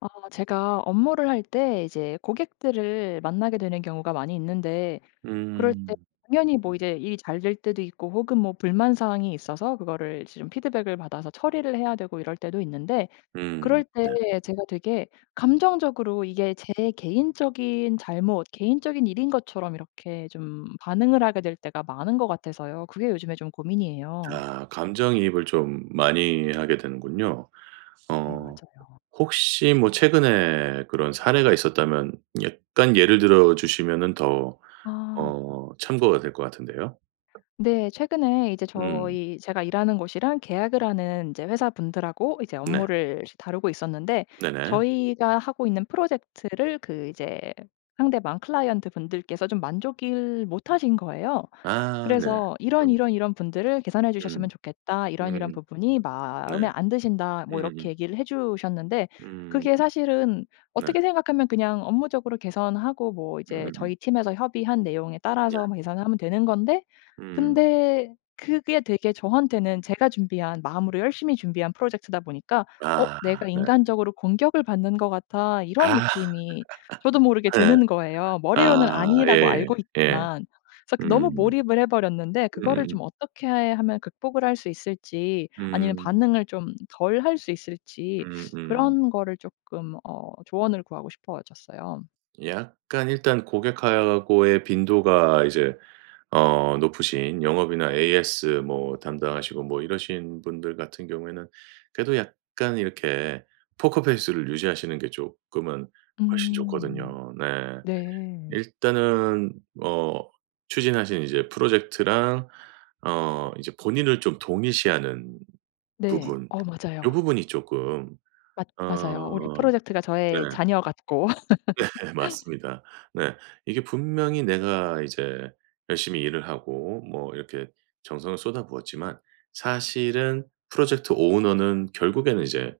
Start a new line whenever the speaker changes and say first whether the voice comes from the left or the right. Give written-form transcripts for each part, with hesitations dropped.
left: 제가 업무를 할 때 이제 고객들을 만나게 되는 경우가 많이 있는데 그럴 때
right: 음.
left: 당연히 뭐 이제 일이 잘 될 때도 있고 혹은 뭐 불만 사항이 있어서 그거를 이제 좀 피드백을 받아서 처리를 해야 되고 이럴 때도 있는데
right: 음.
left: 그럴 때
right: 네.
left: 제가 되게 감정적으로 이게 제 개인적인 잘못, 개인적인 일인 것처럼 이렇게 좀 반응을 하게 될 때가 많은 것 같아서요. 그게 요즘에 좀 고민이에요.
right: 아 감정이입을 좀 많이 하게 되는군요.
left: 네
right: 어
left: 맞아요.
right: 혹시 뭐 최근에 그런 사례가 있었다면 약간 예를 들어 주시면은 더
left: 아.
right: 참고가 될 것 같은데요.
left: 네. 최근에 이제
right: 음.
left: 저희 제가 일하는 곳이랑 계약을 하는 이제 회사분들하고 이제
right: 네.
left: 업무를 다루고 있었는데
right: 네네.
left: 저희가 하고 있는 프로젝트를 그 이제 상대방 클라이언트 분들께서 좀 만족을 못 하신 거예요.
right: 아 네.
left: 그래서 "이런
right: 음.
left: 이런 이런 분들을 개선해 주셨으면
right: 음.
left: 좋겠다. 이런 이런
right: 음
left: 부분이
right: 네.
left: 마음에 안 드신다." 뭐
right: 음음.
left: 이렇게
right: 음.
left: 얘기를 해 주셨는데
right: 음,
left: 그게 사실은
right: 네.
left: 어떻게 생각하면 그냥 업무적으로 개선하고 뭐 이제
right: 음음음.
left: 저희 팀에서 협의한 내용에
right: 네.
left: 따라서 뭐 개선하면 되는 건데
right: 음.
left: 근데 그게 되게 저한테는 제가 준비한 마음으로 열심히 준비한 프로젝트다 보니까 '어
right: 아
left: 내가
right: 네.
left: 인간적으로 공격을 받는 것 같아.' 이런
right: 아
left: 느낌이 저도 모르게
right: 네.
left: 드는 거예요. 머리로는
right: 아
left: 아니라고
right: 예예.
left: 알고
right: 예. 예.
left: 있지만 그래서 그 너무
right: 음.
left: 몰입을 해 버렸는데 그거를
right: 음음.
left: 좀 어떻게 하면 극복을 할 수 있을지 아니면
right: 음.
left: 반응을 좀 덜 할 수 있을지
right: 음음.
left: 그런 거를 조금 조언을 구하고 싶어졌어요.
right: 약간 일단 고객하고의 빈도가 이제 높으신 영업이나 AS 뭐 담당하시고 뭐 이러신 분들 같은 경우에는 그래도 약간 이렇게 포커 페이스를 유지하시는 게 조금은 훨씬
left: 음.
right: 좋거든요. 네.
left: 네.
right: 일단은 어 추진하신 이제 프로젝트랑 이제 본인을 좀 동일시하는
left: 네.
right: 부분,
left: 어
right: 요
left: 맞아요.
right: 부분이 조금
left: 맞
right: 어.
left: 맞아요. 우리 프로젝트가
right: 네.
left: 저의 자녀 같고.
right: 네 맞습니다. 네. 이게 분명히 내가 이제 열심히 일을 하고 뭐 이렇게 정성을 쏟아부었지만 사실은 프로젝트 오너는 결국에는 이제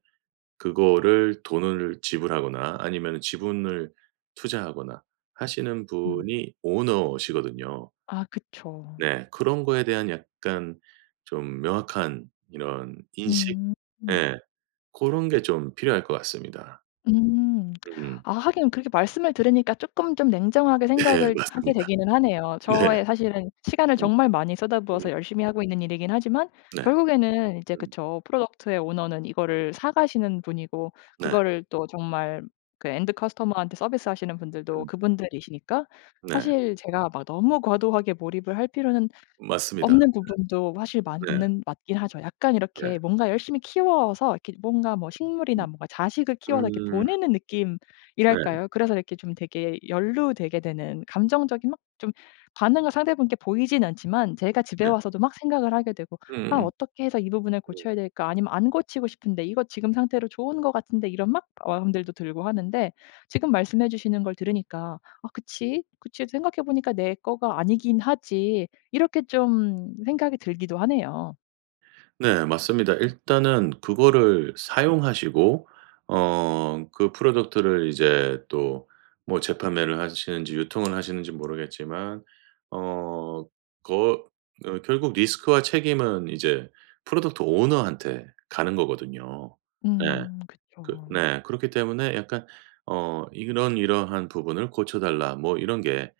right: 그거를 돈을 지불하거나 아니면 지분을 투자하거나 하시는
left: 음.
right: 분이 오너시거든요.
left: 아 그쵸.
right: 네. 그런 거에 대한 약간 좀 명확한 이런 인식?
left: 음.
right: 예. 그런 게 좀 필요할 것 같습니다.
left: 음.
right: 음.
left: 아 하긴 그렇게 말씀을 들으니까 쪼끔 좀 냉정하게
right: 네
left: 생각을 하게
right: 맞습니다.
left: 되기는 하네요.
right: 네.
left: 저의 사실은 시간을
right: 음
left: 정말 많이
right: 음
left: 쏟아부어서 열심히 하고 있는 일이긴 하지만
right: 네.
left: 결국에는 이제
right: 음
left: 그쵸. 프로덕트의 오너는 이거를 사 가시는 분이고
right: 네.
left: 그거를 또 정말 그 엔드 커스터머한테 서비스하시는 분들도
right: 음.
left: 그분들이시니까
right: 네.
left: 사실 제가 막 너무 과도하게 몰입을 할 필요는
right: 맞습니다.
left: 없는 부분도 사실
right: 네.
left: 맞는 맞긴 하죠. 약간
right: 네.
left: 이렇게 뭔가 열심히 키워서 이렇게 뭔가 뭐
right: 음.
left: 식물이나 뭔가 자식을 키워서 이렇게
right: 음.
left: 보내는
right: 네.
left: 느낌이랄까요? 그래서 이렇게 좀 되게 연루되게 되는 감정적인 막 좀 반응을 상대분께 보이진 않지만 제가 집에
right: 네.
left: 와서도 막 생각을 하게 되고 '아
right: 음음.
left: 어떻게 해서 이 부분을 고쳐야 될까?' 아니면 '안 고치고 싶은데 이거 지금 상태로 좋은 것 같은데.' 이런 막 마음들도 들고 하는데 지금 말씀해 주시는 걸 들으니까 '아 그치. 그치. 생각해 보니까 내 거가 아니긴 하지. 이렇게 좀 생각이 들기도 하네요.
right: 네. 맞습니다. 일단은 그거를 사용하시고 어 그 프로덕트를 이제 또 뭐 재판매를 하시는지 유통을 하시는지 모르겠지만 어 거 어 결국 리스크와 책임은 이제 프로덕트 오너한테 가는 거거든요. 네. 그
left: 그쵸.
right: 네. 그렇기 때문에 약간 어 이런 이러한 부분을 고쳐 달라 뭐 이런 게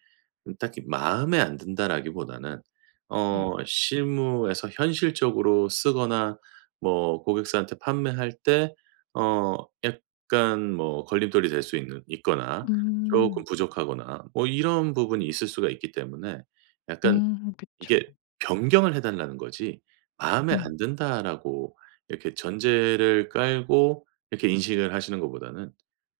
right: 딱히 마음에 안 든다라기보다는
left: 네.
right: 실무에서 현실적으로 쓰거나 뭐 고객사한테 판매할 때 어 약간 뭐 걸림돌이 될 수 있는 있거나
left: 음.
right: 쪼끔 부족하거나 뭐 이런 부분이 있을 수가 있기 때문에 약간
left: 그쵸.
right: 이게 변경을 해 달라는 거지, '마음에
left: 음.
right: 안 든다.'라고 이렇게 전제를 깔고 이렇게 인식을 하시는 것보다는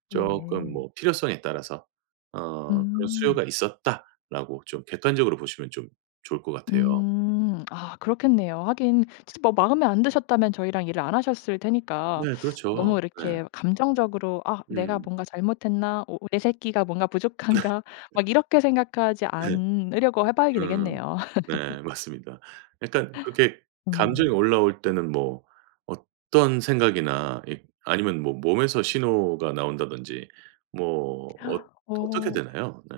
right: 쪼끔
left: 네.
right: 뭐 필요성에 따라서 '그런
left: 음.
right: 수요가 있었다.'라고 좀 객관적으로 보시면 좀 좋을 것 같아요.
left: 음. 아 그렇겠네요. 하긴 진짜 뭐 마음에 안 드셨다면 저희랑 일을 안 하셨을 테니까
right: 네 그렇죠.
left: 너무
right: 네.
left: 이렇게 감정적으로 '아 내가
right: 음.
left: 뭔가 잘못했나? 오 내 새끼가 뭔가 부족한가?' 막 이렇게 생각하지
right: 네.
left: 않으려고 해 봐야
right: 음.
left: 되겠네요.
right: 네 맞습니다. 약간 그렇게 감정이
left: 음.
right: 올라올 때는 뭐 어떤 생각이나 이 아니면 뭐 몸에서 신호가 나온다든지 뭐 어떻게
left: 어
right: 되나요? 네.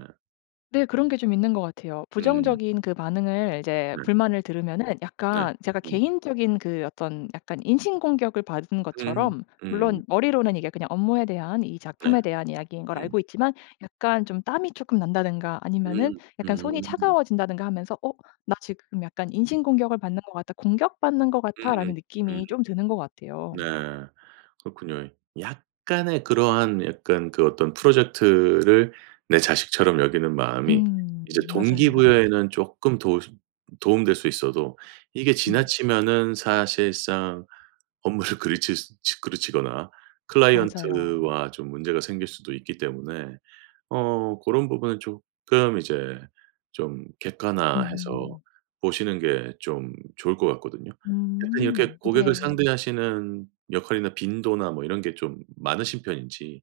left: 네. 그런 게 좀 있는 것 같아요.
right: 음.
left: 부정적인 그 반응을 이제
right: 네.
left: 불만을 들으면은
right: 네.
left: 약간 제가
right: 음.
left: 개인적인 그 어떤 약간 인신공격을 받은
right: 음.
left: 것처럼
right: 음.
left: 물론 머리로는 이게 그냥 업무에 대한 이 작품에
right: 네.
left: 대한 이야기인 걸
right: 음.
left: 알고 있지만 약간 좀 땀이 조금 난다든가 아니면은
right: 음.
left: 약간 손이
right: 음.
left: 차가워진다든가 하면서 '어 나 지금 약간 인신공격을 받는 것 같다. 공격받는 것
right: 음음.
left: 같아.'라는
right: 음. 음.
left: 느낌이 좀 드는 것 같아요.
right: 네. 그렇군요. 약간의 그러한 약간 그 어떤 프로젝트를 내 자식처럼 여기는 마음이 이제
left: 음. 맞아요.
right: 동기부여에는 쪼끔 도 도움될 수 있어도 이게
left: 음.
right: 지나치면은 사실상 업무를 그르칠 수 그르치거나
left: 맞아요.
right: 클라이언트와 좀 문제가 생길 수도 있기 때문에 그런 부분은 조금 이제 좀 객관화해서
left: 음.
right: 보시는 게 좀 좋을 것 같거든요. 약간 이렇게
left: 음.
right: 고객을
left: 네.
right: 상대하시는 역할이나 빈도나 뭐 이런 게 좀 많으신 편인지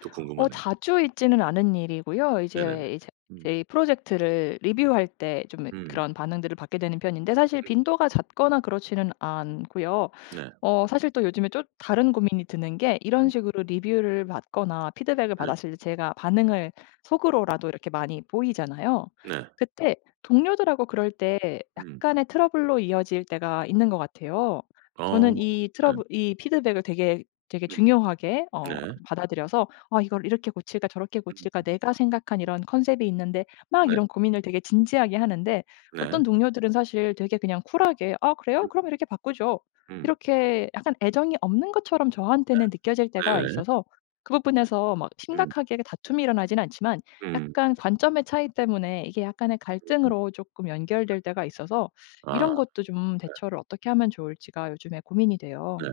right: 또
left: 어
right: 궁금하네요.
left: 자주 있지는 않은 일이고요.
right: 네네네.
left: 이제
right: 음.
left: 이 프로젝트를 리뷰할 때 좀
right: 음.
left: 그런 반응들을 받게 되는 편인데 사실
right: 음.
left: 빈도가 잦거나 그렇지는 않고요.
right: 네.
left: 어 사실 또 요즘에 좀 다른 고민이 드는 게 이런
right: 음.
left: 식으로 리뷰를 받거나 피드백을
right: 네.
left: 받았을 때 제가 반응을 속으로라도 이렇게 많이 보이잖아요.
right: 네.
left: 그때 동료들하고 그럴 때
right: 음.
left: 약간의 트러블로 이어질 때가 있는 것 같아요.
right: 어.
left: 저는 이 트러블
right: 네.
left: 이 피드백을 되게 되게
right: 음.
left: 중요하게
right: 네.
left: 받아들여서 '아 이걸 이렇게 고칠까 저렇게 고칠까
right: 음.
left: 내가 생각한 이런 컨셉이 있는데' 막
right: 네.
left: 이런 고민을 되게 진지하게 하는데
right: 네.
left: 어떤 동료들은 사실 되게 그냥 쿨하게 "아 그래요?
right: 음.
left: 그럼 이렇게 바꾸죠."
right: 음.
left: 이렇게 약간 애정이 없는 것처럼 저한테는 느껴질 때가
right: 네네.
left: 있어서 그 부분에서 막
right: 음.
left: 심각하게 다툼이 일어나지는 않지만
right: 음.
left: 약간 관점의 차이 때문에 이게 약간의 갈등으로 조금 연결될 때가 있어서
right: 아.
left: 이런 것도 좀 대처를 어떻게 하면 좋을지가 요즘에 고민이
right: 네.
left: 돼요.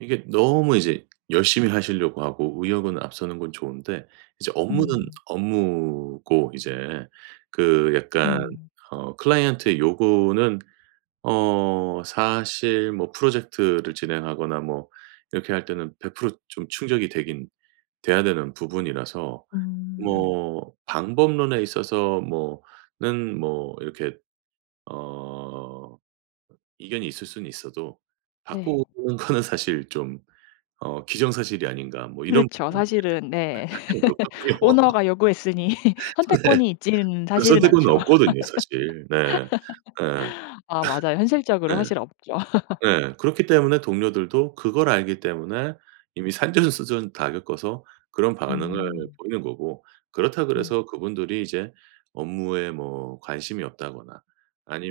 right: 이게 너무 이제 열심히 하시려고 하고 의욕은 앞서는 건 좋은데 이제 업무는
left: 음.
right: 업무고 이제 그 약간
left: 음.
right: 클라이언트의 요구는 사실 뭐 프로젝트를 진행하거나 뭐 이렇게 할 때는 100% 좀 충족이 되긴 돼야 되는 부분이라서
left: 음.
right: 뭐 방법론에 있어서 뭐는 뭐 이렇게 어 이견이 있을 수는 있어도
left: 네.
right: 바꾸는 거는 사실 좀 '기정사실이 아닌가.' 뭐 이런
left: 그렇죠.
right: 부분이
left: 사실은 네.
right: 사실은 그렇거든요.
left: 오너가 요구했으니
right: 네.
left: 선택권이 있지는
right: 그런
left: 사실은
right: 선택권은
left: 않죠.
right: 없거든요 사실. 네. 예.
left: 아 맞아요. 현실적으로
right: 예.
left: 사실 없죠.
right: 예. 그렇기 때문에 동료들도 그걸 알기 때문에 이미 산전수전 다 겪어서 그런 반응을
left: 음.
right: 보이는 거고, 그렇다 그래
left: 음.
right: 서 그분들이 이제 업무에 뭐 관심이 없다거나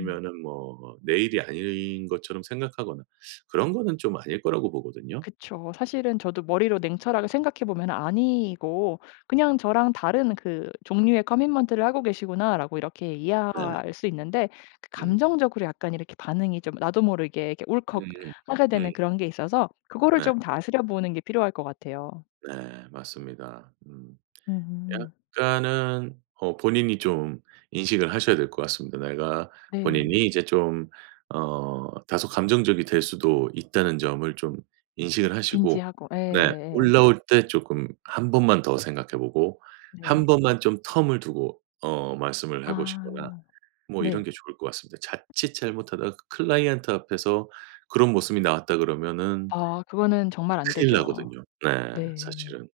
left: 음.
right: 뭐 내 일이 아닌 것처럼 생각하거나 그런 거는 좀 아닐 거라고 보거든요.
left: 그쵸. 사실은 저도 머리로 냉철하게 생각해 보면 '아니고 그냥 저랑 다른 그 종류의 커밋먼트를 하고 계시구나.'라고 이렇게
right: 네.
left: 이해할 수 있는데 그
right: 음.
left: 감정적으로 약간 이렇게 반응이 좀 나도 모르게 이렇게
right: 음음. 음.
left: 울컥하게
right: 음.
left: 되는 그런 게 있어서 그거를
right: 네.
left: 좀 다스려 보는 게 필요할 것 같아요.
right: 네. 맞습니다. 음.
left: 음.
right: 약간은 본인이 좀 인식을 하셔야 될 것 같습니다. 내가
left: 네.
right: 본인이 이제 좀 다소 감정적이 될 수도 있다는 점을 좀 인식을 하시고,
left: 인지하고. 예
right: 네
left: 예
right: 올라올 때 쪼끔 한 번만 더 생각해 보고
left: 예. 네.
right: 한 번만 좀 텀을 두고 말씀을 해 보시거나
left: 아.
right: 뭐 이런
left: 네.
right: 게 좋을 것 같습니다. 자칫 잘못하다가 클라이언트 앞에서 그런 모습이 나왔다 그러면은
left: 아 그거는 정말 안
right: 큰일
left: 되죠.
right: 나거든요. 네
left: 네.
right: 사실은.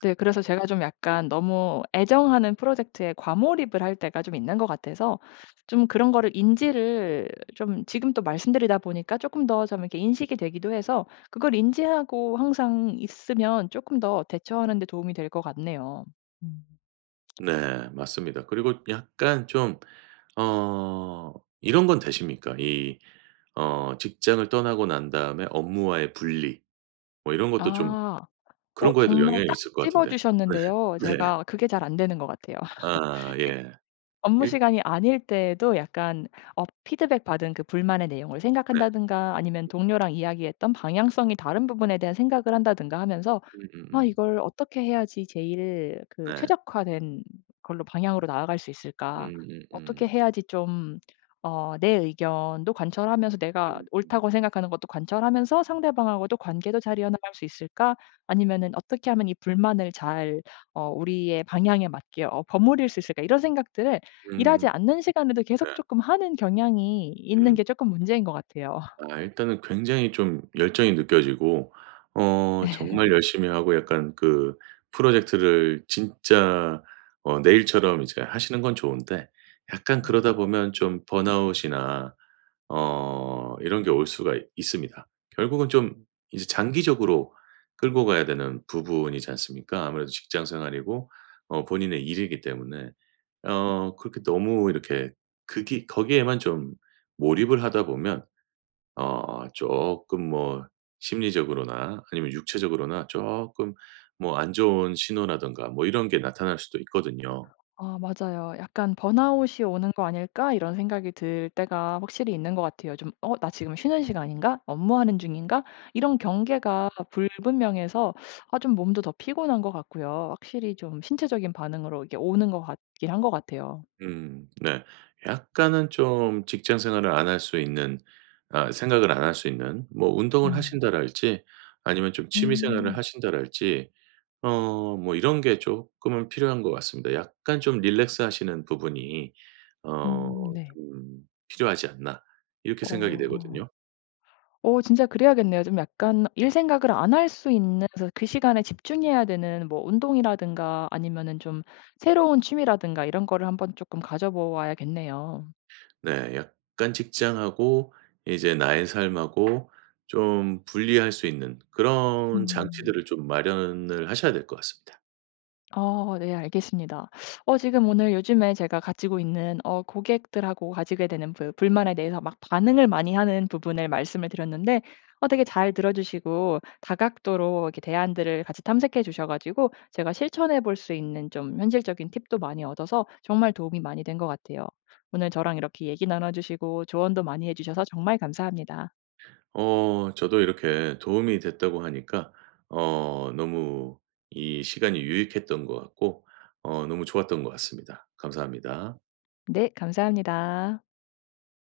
left: 네. 그래서 제가 좀 약간 너무 애정하는 프로젝트에 과몰입을 할 때가 좀 있는 것 같아서 좀 그런 거를 인지를 좀 지금 또 말씀드리다 보니까 조금 더 좀 이렇게 인식이 되기도 해서 그걸 인지하고 항상 있으면 조금 더 대처하는 데 도움이 될 것 같네요. 음.
right: 네 맞습니다. 그리고 약간 좀 어 이런 건 되십니까? 이 직장을 떠나고 난 다음에 업무와의 분리 뭐 이런 것도 좀,
left: 아. 어
right: 그런 거에도
left: 정말
right: 영향이
left: 딱
right: 있을 것
left: 찝어
right: 같은데. 네.
left: 주셨는데요.
right: 네.
left: 제가 그게 잘 안 되는 것 같아요.
right: 아 예.
left: 업무
right: 일
left: 시간이 아닐 때에도 약간 피드백 받은 그 불만의 내용을
right: 네.
left: 생각한다든가 아니면 동료랑 이야기했던 방향성이 다른 부분에 대한 생각을 한다든가 하면서 '아
right: 음음음.
left: 이걸 어떻게 해야지 제일 그
right: 네.
left: 최적화된 걸로 방향으로 나아갈 수 있을까? 어떻게
right: 음.
left: 해야지 좀 내 의견도 관철하면서
right: 음.
left: 내가 옳다고 생각하는 것도 관철하면서 상대방하고도 관계도 잘 이어나갈 수 있을까? 아니면은 어떻게 하면 이 불만을 잘 우리의 방향에 맞게 버무릴 수 있을까?' 이런 생각들을 일하지
right: 음,
left: 않는 시간에도 계속
right: 네.
left: 조금 하는 경향이 있는
right: 음.
left: 게 조금 문제인 것 같아요.
right: 아 일단은 굉장히 좀 열정이 느껴지고 정말 열심히 하고 약간 그 프로젝트를 진짜 내일처럼 이제 하시는 건 좋은데 약간 그러다 보면 좀 번아웃이나 이런 게 올 수가 있습니다. 결국은 좀 이제 장기적으로 끌고 가야 되는 부분이지 않습니까? 아무래도 직장 생활이고 본인의 일이기 때문에. 그렇게 너무 이렇게 그기 거기에만 좀 몰입을 하다 보면 조금 뭐 심리적으로나 아니면 육체적으로나 조금 뭐 안 좋은 신호라든가 뭐 이런 게 나타날 수도 있거든요.
left: 아 맞아요. 약간 '번아웃이 오는 거 아닐까?' 이런 생각이 들 때가 확실히 있는 것 같아요. 좀 '어 나 지금 쉬는 시간인가? 업무하는 중인가?' 이런 경계가 불분명해서 아 좀 몸도 더 피곤한 것 같고요. 확실히 좀 신체적인 반응으로 이게 오는 것 같긴 한 것 같아요.
right: 네. 약간은 좀 직장 생활을 안 할 수 있는, 아 생각을 안 할 수 있는 뭐 운동을
left: 음.
right: 하신다랄지 아니면 좀 취미 생활을
left: 음.
right: 하신다랄지 뭐 이런 게 조금은 필요한 것 같습니다. 약간 좀 릴렉스 하시는 부분이 어
left: 네.
right: 좀 필요하지 않나 이렇게 생각이
left: 어.
right: 되거든요.
left: 어 진짜 그래야겠네요. 좀 약간 일 생각을 안 할 수 있는 그래서 그 시간에 집중해야 되는 뭐 운동이라든가 아니면은 좀 새로운 취미라든가 이런 거를 한번 쪼끔 가져 보아야겠네요.
right: 네. 약간 직장하고 이제 나의 삶하고 좀 분리할 수 있는 그런
left: 음.
right: 장치들을 좀 마련을 하셔야 될 것 같습니다.
left: 어 네 알겠습니다. 어 지금 오늘 요즘에 제가 가지고 있는 어 고객들하고 가지게 되는 불 불만에 대해서 막 반응을 많이 하는 부분을 말씀을 드렸는데 어 되게 잘 들어 주시고 다각도로 이렇게 대안들을 같이 탐색해 주셔 가지고 제가 실천해 볼 수 있는 좀 현실적인 팁도 많이 얻어서 정말 도움이 많이 된 것 같아요. 오늘 저랑 이렇게 얘기 나눠 주시고 조언도 많이 해 주셔서 정말 감사합니다.
right: 저도 이렇게 도움이 됐다고 하니까 너무 이 시간이 유익했던 것 같고 너무 좋았던 것 같습니다. 감사합니다.
left: 네 감사합니다.